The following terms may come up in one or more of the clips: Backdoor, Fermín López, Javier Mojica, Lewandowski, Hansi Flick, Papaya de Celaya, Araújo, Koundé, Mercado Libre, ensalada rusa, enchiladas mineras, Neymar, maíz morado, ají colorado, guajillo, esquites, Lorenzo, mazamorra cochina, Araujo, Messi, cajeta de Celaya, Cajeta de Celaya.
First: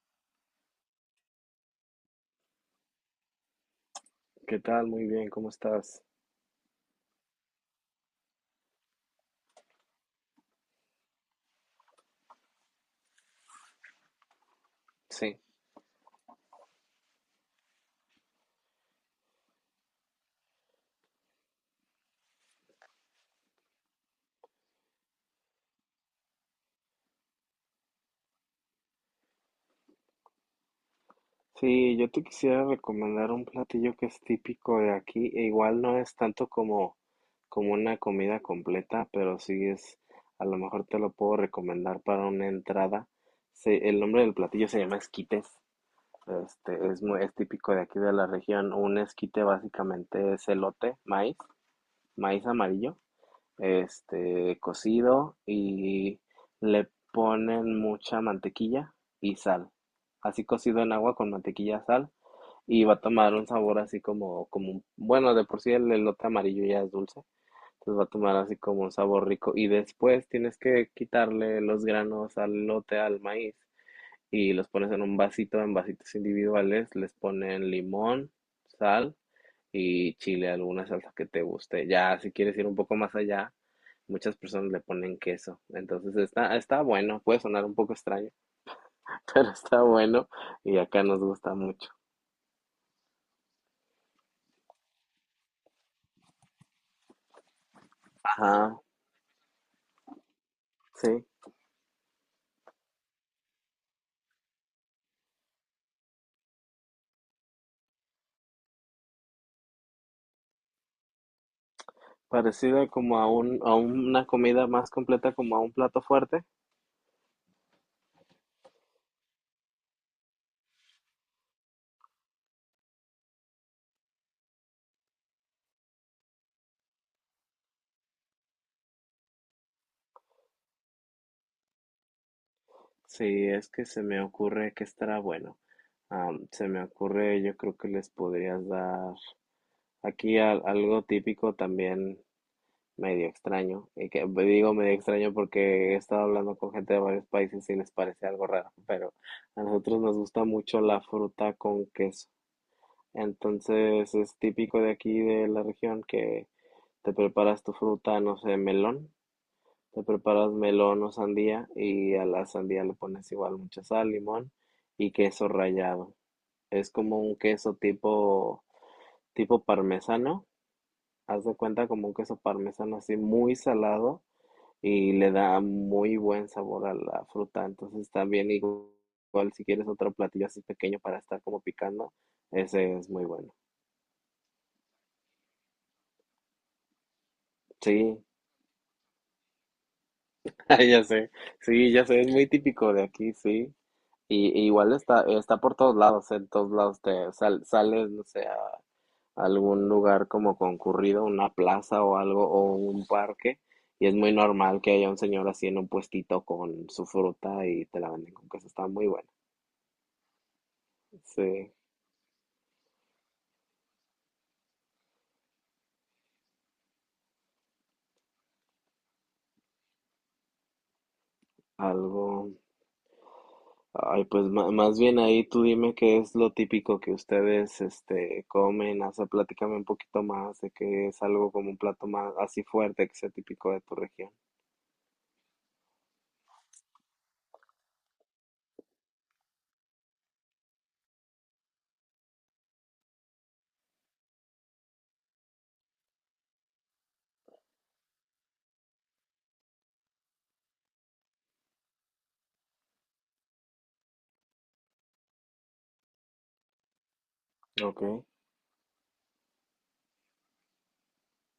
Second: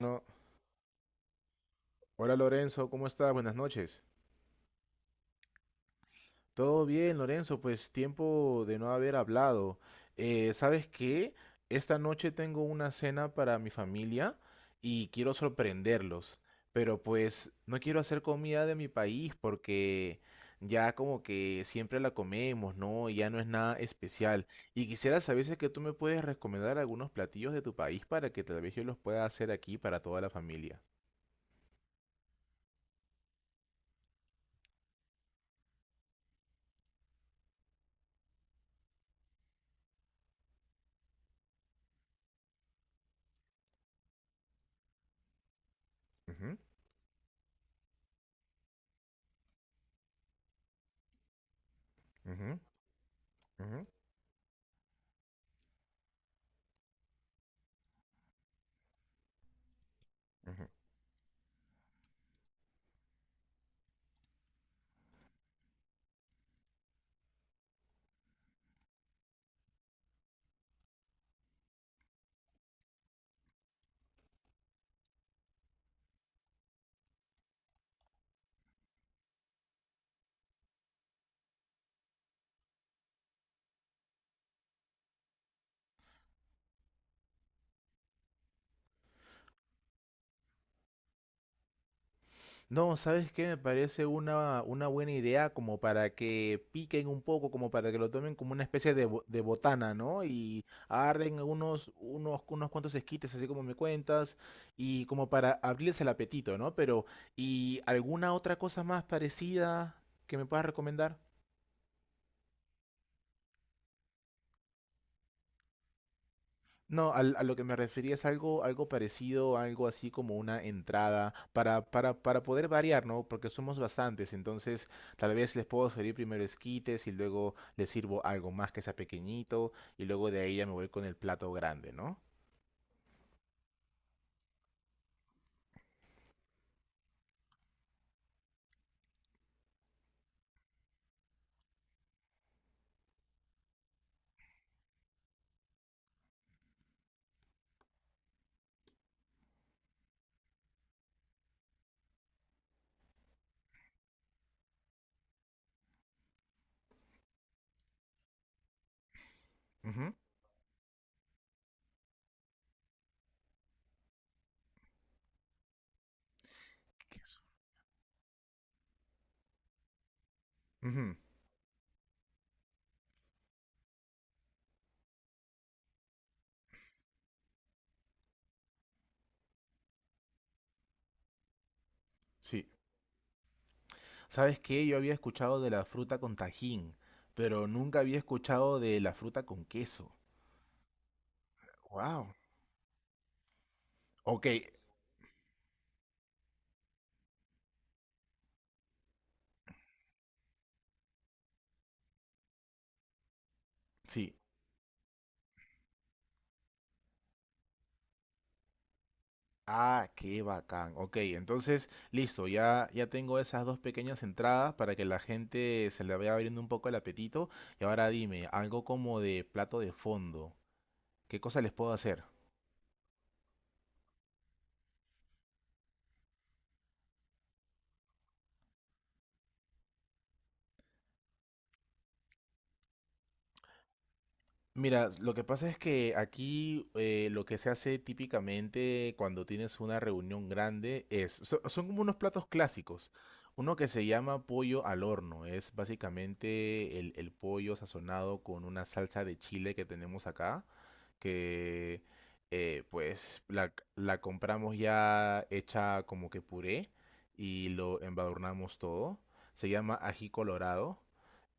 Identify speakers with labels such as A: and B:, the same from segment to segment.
A: No. Hola Lorenzo, ¿cómo estás? Buenas noches.
B: ¿Qué tal? Muy bien, ¿cómo estás?
A: Todo bien, Lorenzo, pues tiempo de no haber hablado. ¿Sabes qué? Esta noche tengo una cena para mi familia y quiero
B: Sí.
A: sorprenderlos, pero pues no quiero hacer comida de mi país porque ya como que siempre la comemos, ¿no? Y ya no es nada especial. Y quisiera saber si es que tú me puedes recomendar algunos platillos de tu país para que tal vez yo los pueda hacer aquí para toda la familia.
B: Sí, yo te quisiera recomendar un platillo que es típico de aquí, e igual no es tanto como, una comida completa, pero sí es, a lo mejor te lo puedo recomendar para una entrada. El nombre del platillo se llama esquites.
A: Ujú,
B: Es muy, es típico de aquí de la región. Un esquite básicamente es elote, maíz, maíz
A: ujú,
B: amarillo.
A: ujú,
B: Cocido y le ponen mucha mantequilla y sal. Así
A: ujú.
B: cocido en agua con mantequilla, sal, y va a tomar un sabor así como, como, bueno, de por sí el elote amarillo ya es dulce, entonces va a tomar así como un sabor rico, y después tienes que quitarle los granos al elote, al maíz, y los pones en un vasito, en vasitos individuales, les ponen limón, sal y chile, alguna salsa que te guste. Ya, si quieres ir un poco más allá, muchas personas le ponen queso. Entonces está, está bueno, puede sonar un poco extraño, pero está bueno y acá nos gusta mucho.
A: No, ¿sabes qué? Me parece una buena idea como para que piquen un poco, como para que lo tomen como una
B: Ajá,
A: especie de, de botana, ¿no? Y
B: sí,
A: agarren unos cuantos esquites, así como me cuentas, y como para abrirles el apetito, ¿no? Pero, ¿y alguna otra cosa más parecida que me puedas recomendar?
B: parecida como a una comida más completa, como a un plato fuerte.
A: No, a lo que me refería es algo, algo parecido, algo así como una entrada para poder variar, ¿no? Porque somos bastantes, entonces tal vez les puedo servir primero esquites y luego les sirvo algo más que sea pequeñito y luego de ahí ya me voy con el plato grande, ¿no?
B: Sí, es que se me ocurre que estará bueno. Se me ocurre, yo creo que les podrías dar aquí algo típico también. Medio extraño. Y que digo medio extraño porque he estado hablando con gente de varios países y les parece algo raro, pero a nosotros nos gusta mucho la fruta con queso. Entonces es típico de aquí de la región que te preparas tu fruta, no sé, melón, te
A: Ujú.
B: preparas melón o sandía, y a la sandía le pones igual mucha sal, limón y queso rallado. Es como un
A: Queso.
B: queso tipo parmesano,
A: Ujú.
B: haz de cuenta como un queso parmesano así muy salado, y le da muy buen sabor a la fruta. Entonces también igual, si quieres otro platillo así pequeño para estar como picando,
A: Sí.
B: ese es muy bueno.
A: ¿Sabes qué? Yo había escuchado de la fruta con tajín, pero
B: Sí,
A: nunca había escuchado de la fruta con queso.
B: ay, ya sé, sí, ya sé,
A: Wow.
B: es muy típico de aquí, sí.
A: Ok,
B: Y igual está, está por todos lados, en todos lados te sales, no sé, a algún lugar como concurrido, una plaza o algo, o un parque, y es muy
A: sí.
B: normal que haya un señor así en un puestito con su fruta y te la venden con queso, está muy bueno.
A: Ah, qué bacán. Ok,
B: Sí.
A: entonces, listo, ya, ya tengo esas dos pequeñas entradas para que la gente se le vaya abriendo un poco el apetito. Y ahora dime, algo como de plato de fondo. ¿Qué cosa les puedo hacer?
B: Algo. Ay, pues más bien ahí tú dime qué es lo típico que ustedes este comen, o sea, platícame un poquito más de qué es algo como un plato más así fuerte que sea típico de tu región.
A: Mira, lo que pasa es que aquí lo que se hace típicamente cuando tienes una reunión grande es, son como unos platos clásicos. Uno que se llama pollo al horno, es básicamente el pollo sazonado con una salsa de chile que tenemos acá, que pues la compramos ya hecha como que puré y lo
B: Okay,
A: embadurnamos todo. Se llama ají colorado.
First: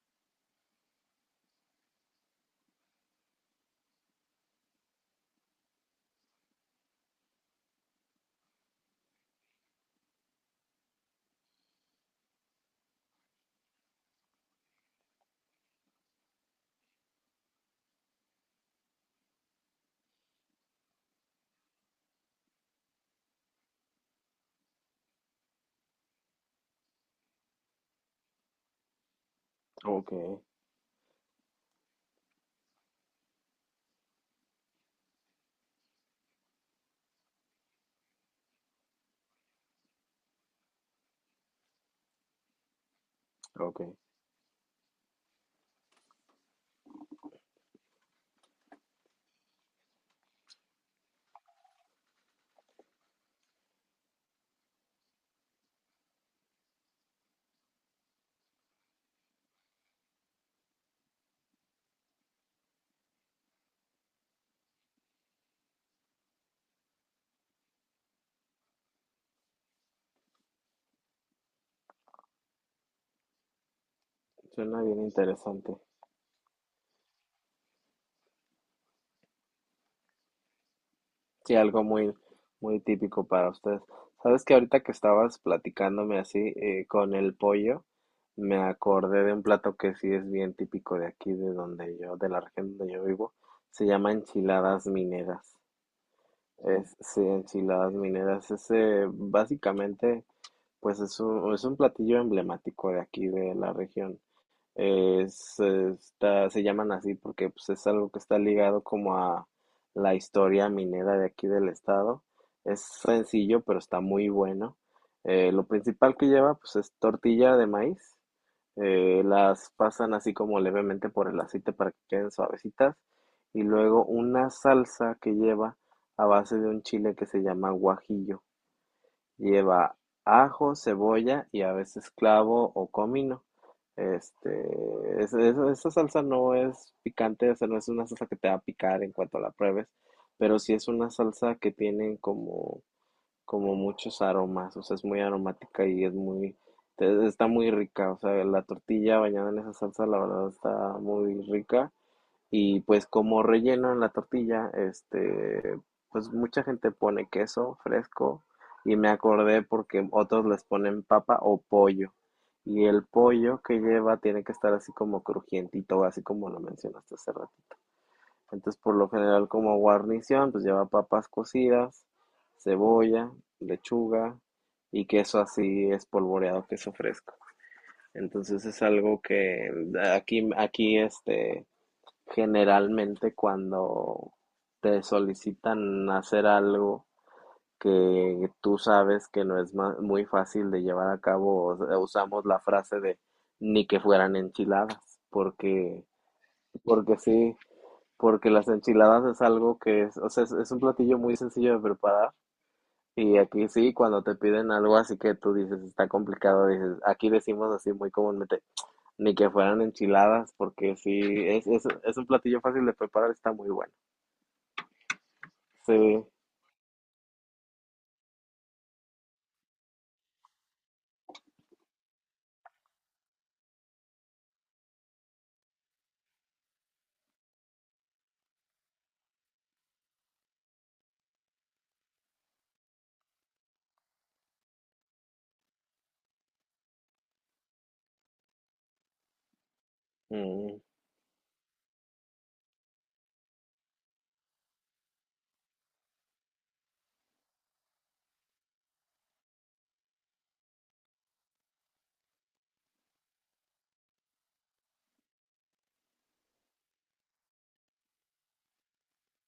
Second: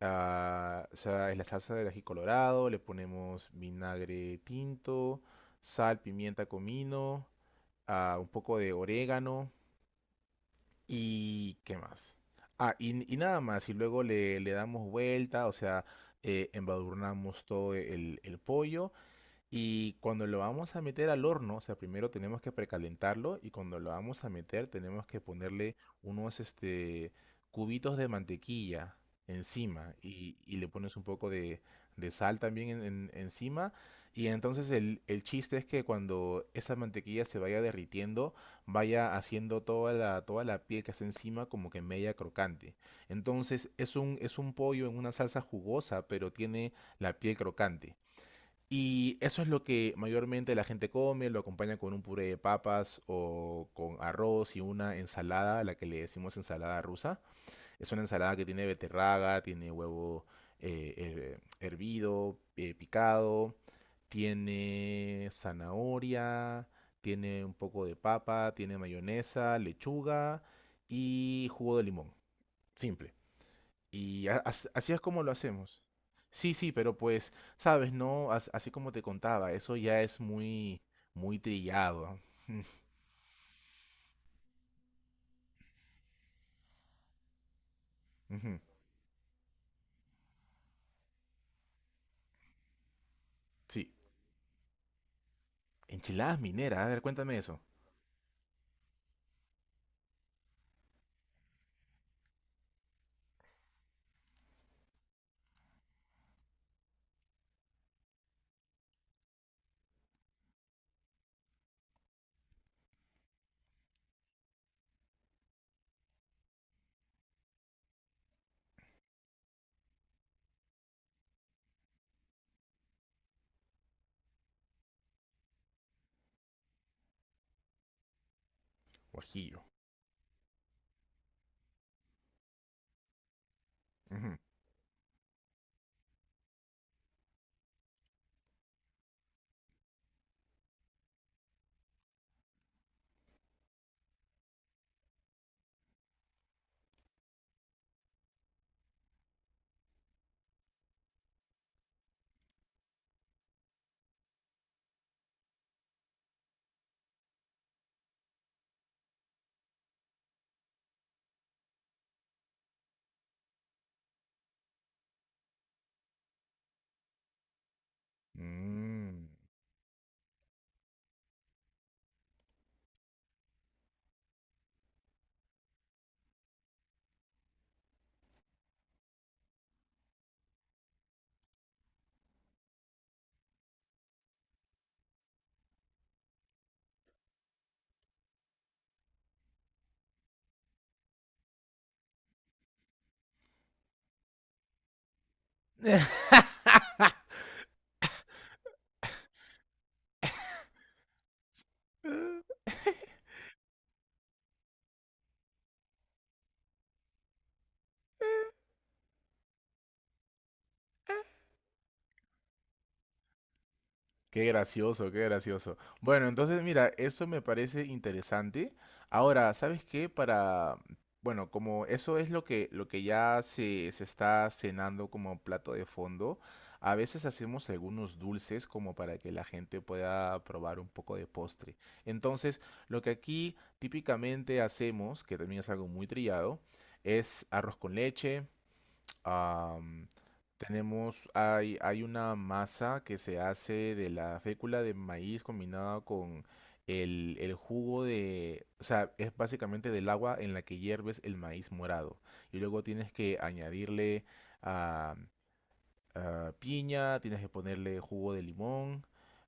A: Ah, o sea, es la salsa del ají colorado, le ponemos vinagre tinto, sal, pimienta, comino, un poco de orégano y ¿qué más? Y, y nada más, y luego le damos vuelta, o sea, embadurnamos todo el pollo y cuando lo vamos a meter al horno, o sea, primero tenemos que precalentarlo y cuando lo vamos a meter tenemos que ponerle unos cubitos de mantequilla encima
B: okay,
A: y le pones un poco de sal también encima. Y entonces el chiste es que cuando esa mantequilla se vaya derritiendo, vaya haciendo toda toda la piel que está encima como que media crocante. Entonces
B: okay.
A: es un pollo en una salsa jugosa, pero tiene la piel crocante. Y eso es lo que mayormente la gente come, lo acompaña con un puré de papas o con arroz y una ensalada, la que le decimos ensalada rusa. Es una ensalada que tiene beterraga, tiene huevo hervido, picado, tiene zanahoria, tiene un poco de papa, tiene mayonesa, lechuga y jugo de limón. Simple. Y
B: Suena
A: así es
B: bien
A: como lo
B: interesante.
A: hacemos. Sí, sí, pero pues, sabes, no, así como te contaba, eso ya es muy, muy
B: Sí, algo muy,
A: trillado.
B: muy típico para ustedes. Sabes que ahorita que estabas platicándome así con el pollo,
A: Ujú.
B: me acordé de un plato que sí es bien típico de aquí, de donde yo, de la región donde yo vivo. Se
A: Sí,
B: llama enchiladas mineras.
A: enchiladas mineras, a
B: Es,
A: ver,
B: sí,
A: cuéntame eso.
B: enchiladas mineras. Ese básicamente, pues es un platillo emblemático de aquí, de la región. Es, está, se llaman así porque pues, es algo que está ligado como a la historia minera de aquí del estado. Es sencillo, pero está muy bueno. Lo principal que lleva, pues, es tortilla de maíz, las pasan así como levemente por el aceite para que queden suavecitas, y luego una salsa que lleva a base de un chile que se llama guajillo.
A: Guajillo.
B: Lleva ajo, cebolla y a veces clavo o comino.
A: Ujú.
B: Este, Esa salsa no es picante, o sea, no es una salsa que te va a picar en cuanto la pruebes, pero sí es una salsa que tienen como muchos aromas, o sea, es muy aromática y es muy, está muy rica, o sea, la tortilla bañada en esa salsa, la verdad está muy rica. Y pues como relleno en la tortilla, pues mucha gente pone queso fresco, y me acordé porque otros les ponen papa o pollo. Y el pollo que lleva tiene que estar así como crujientito, así como lo mencionaste hace rato. Entonces, por lo
A: Mm.
B: general, como guarnición, pues lleva papas cocidas, cebolla, lechuga y queso así espolvoreado, queso fresco. Entonces es algo que aquí, aquí generalmente cuando te solicitan hacer algo que tú sabes que no es muy fácil de llevar a cabo, usamos la frase de ni que fueran enchiladas, porque, porque sí, porque las enchiladas es algo que es, o sea, es un platillo muy sencillo de preparar. Y aquí sí, cuando te piden algo así que tú dices está complicado, dices, aquí decimos así muy comúnmente, ni que fueran enchiladas, porque sí, es un platillo fácil de preparar, está muy bueno.
A: Qué gracioso, qué gracioso.
B: Sí,
A: Bueno, entonces mira, eso me parece interesante. Ahora, ¿sabes qué? Para, bueno, como eso es lo que ya se está cenando como plato de fondo, a veces hacemos algunos dulces como para que la gente pueda probar un poco de postre. Entonces, lo que aquí típicamente hacemos, que también es algo muy trillado, es arroz con leche. Am,
B: mm,
A: Tenemos, hay una masa que se hace de la fécula de maíz combinada con el jugo de, o sea, es básicamente del agua en la que hierves el maíz morado. Y luego tienes que añadirle ah, piña, tienes que ponerle jugo de limón,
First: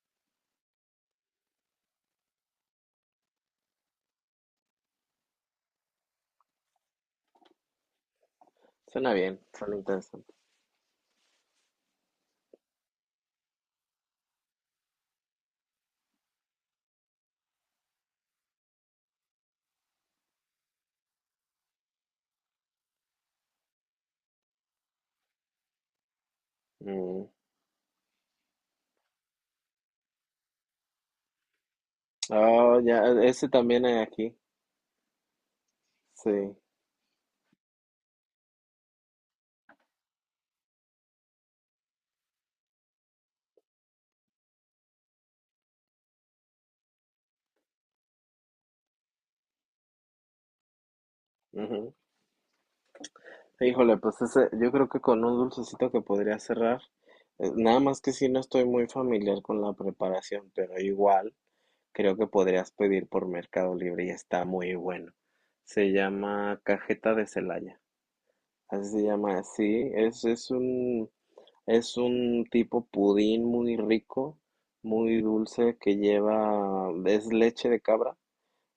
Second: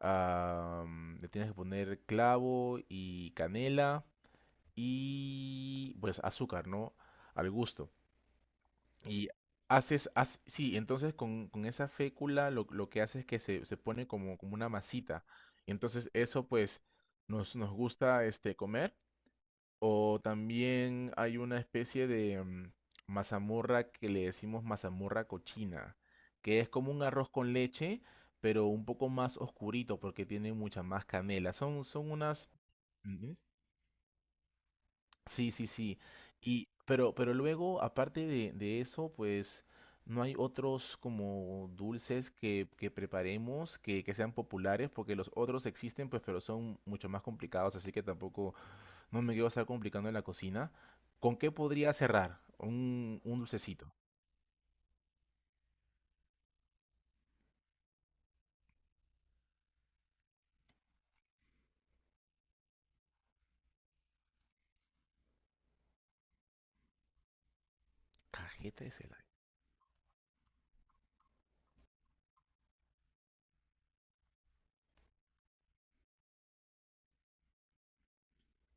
A: le tienes que poner clavo y canela y pues azúcar, ¿no? Al gusto.
B: suena
A: Y
B: bien, suena
A: haces,
B: interesante.
A: sí, entonces con esa fécula lo que hace es que se pone como, como una masita. Y entonces eso pues nos, nos gusta comer. O también hay una especie de mazamorra que le decimos mazamorra cochina, que es como un arroz
B: Mm.
A: con leche, pero un poco más oscurito porque tiene mucha más canela. Son, son unas...
B: Oh, ya, ese también hay aquí,
A: Sí, sí, sí.
B: sí.
A: Y, pero luego, aparte de eso, pues no hay otros como dulces que preparemos que sean populares, porque los otros existen, pues, pero son mucho más complicados, así que tampoco no me quiero estar complicando en la cocina. ¿Con qué podría cerrar? Un dulcecito.
B: Híjole, pues ese, yo creo que con un dulcecito que podría cerrar, nada más que si no estoy muy familiar con la preparación, pero igual creo que podrías pedir por Mercado Libre y está muy bueno. Se llama cajeta de Celaya,
A: Cajeta de
B: así se
A: Celaya.
B: llama, sí, es un tipo pudín muy rico, muy dulce, que lleva, es leche de cabra,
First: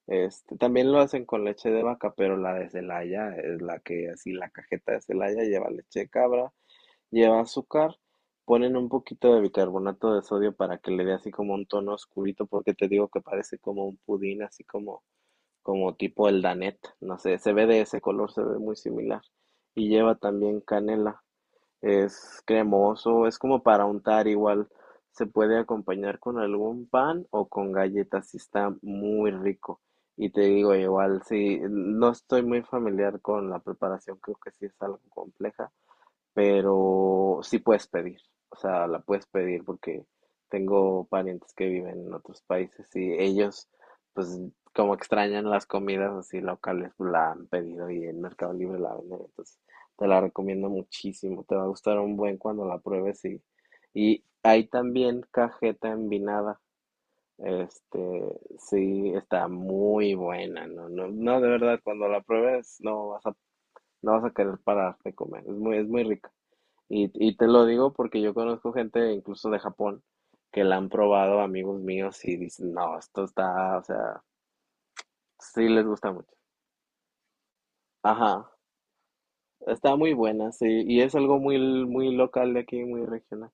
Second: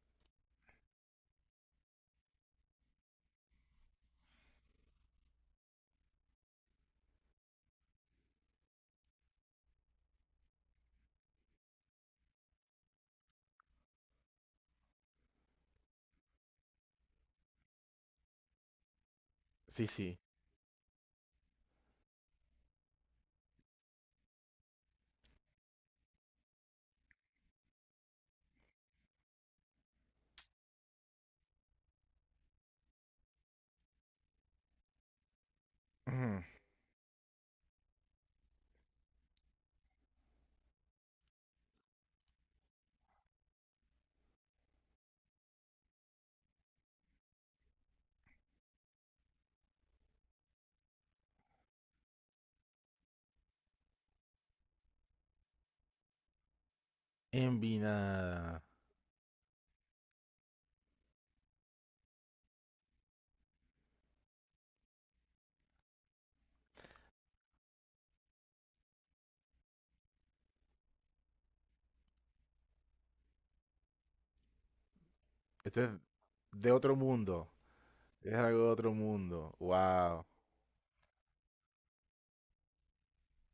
B: también lo hacen con leche de vaca, pero la de Celaya es la que así la cajeta de Celaya lleva leche de cabra, lleva azúcar, ponen un poquito de bicarbonato de sodio para que le dé así como un tono oscurito, porque te digo que parece como un pudín, así como tipo el Danet, no sé, se ve de ese color, se ve muy similar,
A: Sí,
B: y lleva
A: sí.
B: también canela. Es cremoso, es como para untar igual. Se puede acompañar con algún pan o con galletas y está muy rico. Y te digo, igual, sí, no estoy muy familiar con la preparación, creo que sí es algo compleja,
A: Ujú.
B: pero sí puedes pedir, o sea, la puedes pedir, porque tengo parientes que viven en otros países y ellos, pues, como extrañan las comidas así locales, pues, la han pedido, y en Mercado Libre la venden, entonces te la recomiendo muchísimo, te va a gustar un buen cuando la pruebes, y hay también cajeta envinada.
A: Envinada.
B: Sí, está muy buena, no, no, no, de verdad, cuando la pruebes no vas a, no vas a querer parar de comer, es muy rica. Y te lo digo porque yo conozco gente incluso de Japón que la han probado, amigos míos, y dicen, no, esto está, o sea, sí
A: Esto
B: les
A: es
B: gusta mucho.
A: de otro mundo.
B: Ajá,
A: Es algo de otro mundo.
B: está muy
A: Wow.
B: buena, sí, y es algo muy, muy local de aquí, muy regional.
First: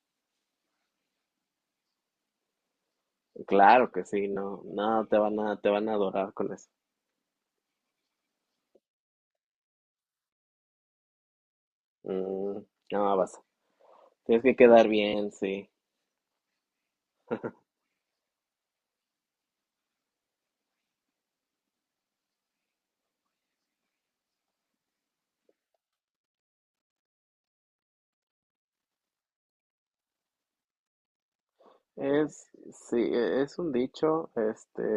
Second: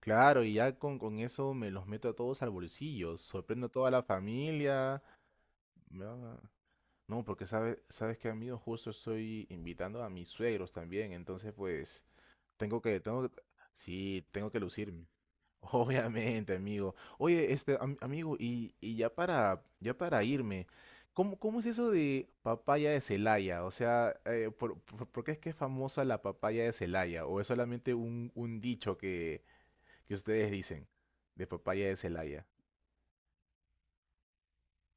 A: Claro, y ya con eso me los meto a todos al bolsillo, sorprendo a toda
B: Claro
A: la
B: que sí, no,
A: familia.
B: no, te van a
A: Me van
B: adorar
A: a...
B: con eso.
A: No, porque sabes, sabes que amigo, justo estoy invitando a mis suegros también, entonces pues
B: Mm,
A: tengo que,
B: no,
A: tengo
B: vas.
A: que... sí,
B: Tienes
A: tengo
B: que
A: que
B: quedar
A: lucirme.
B: bien, sí.
A: Obviamente, amigo. Oye, amigo, y ya para, ya para irme, ¿cómo, cómo es eso de papaya de Celaya? O sea, ¿por, por qué es que es famosa la papaya de Celaya? ¿O es solamente un dicho que ustedes dicen de papaya de
B: Es,
A: Celaya?
B: sí, es un dicho,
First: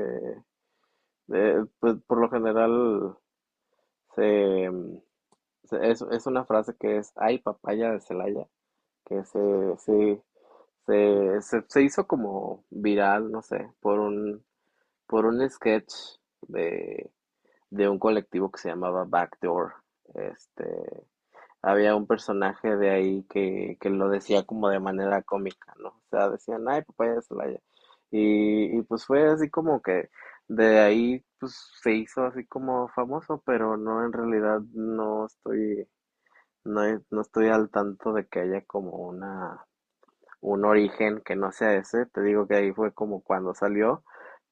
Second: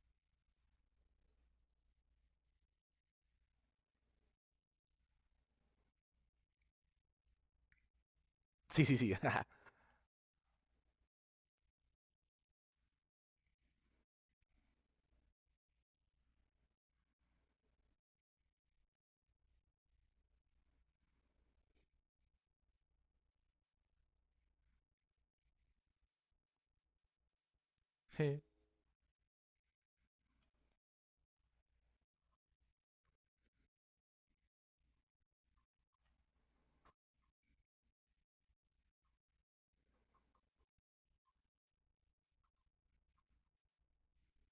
B: pues por lo general se, es una frase que es, ay, papaya de Celaya,
A: Sí, sí, sí.
B: que se hizo como viral, no sé, por un sketch de, de un colectivo que se llamaba Backdoor. Este, había un personaje de ahí que lo decía como de manera cómica, ¿no? O sea, decían, ay, papaya de Celaya.
A: Sí.
B: Y pues fue así como que de ahí pues se hizo así como famoso, pero no, en realidad no estoy, no, no estoy al tanto de que haya como una, un origen que no sea ese. Te digo que ahí fue como cuando salió,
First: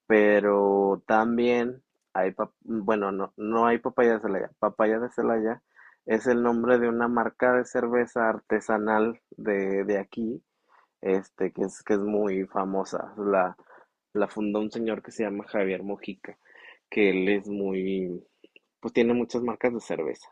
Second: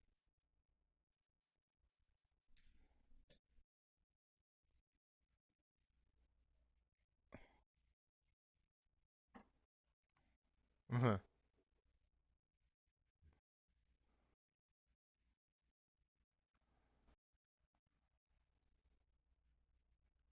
B: pero también hay, bueno, no, no hay papaya de Celaya. Papaya de Celaya es el nombre de una marca de cerveza artesanal de aquí,
A: Ajá.
B: que es muy famosa. La fundó un señor que se llama Javier Mojica, que él es muy, pues tiene muchas marcas de cerveza.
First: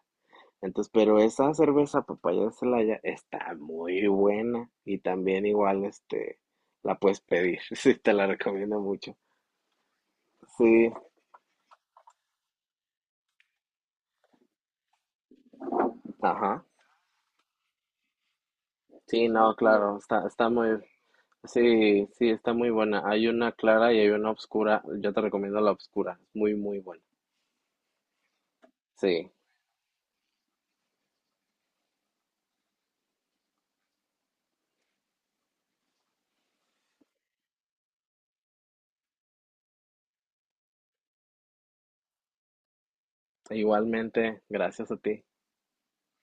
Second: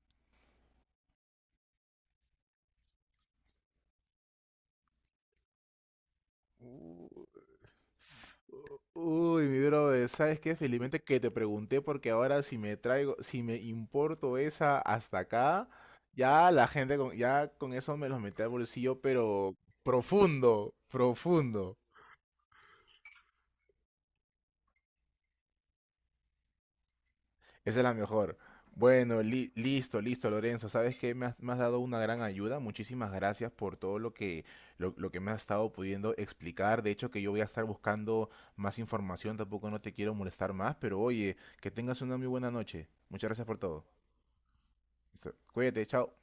B: Entonces, pero esa cerveza papaya de Celaya está muy buena, y también igual este la
A: Uh,
B: puedes pedir, sí, te la recomiendo mucho.
A: uy, mi brother, ¿sabes qué?
B: Sí,
A: Felizmente que te pregunté porque ahora si me traigo, si me importo esa hasta acá, ya
B: ajá.
A: la gente con, ya con eso me los metí al bolsillo,
B: Sí, no,
A: pero
B: ok, claro, está, está
A: profundo,
B: muy,
A: profundo.
B: sí, sí, está muy buena. Hay una clara y hay una oscura. Yo te recomiendo la oscura, es muy, muy buena.
A: Esa es la mejor. Bueno,
B: Sí,
A: listo, listo, Lorenzo. Sabes que me has dado una gran ayuda. Muchísimas gracias por todo lo que, lo que me has estado pudiendo explicar. De hecho, que yo voy a estar buscando más información. Tampoco no te quiero molestar más, pero oye, que tengas una muy buena noche. Muchas gracias por todo.
B: igualmente, gracias a ti.
A: Listo. Cuídate, chao.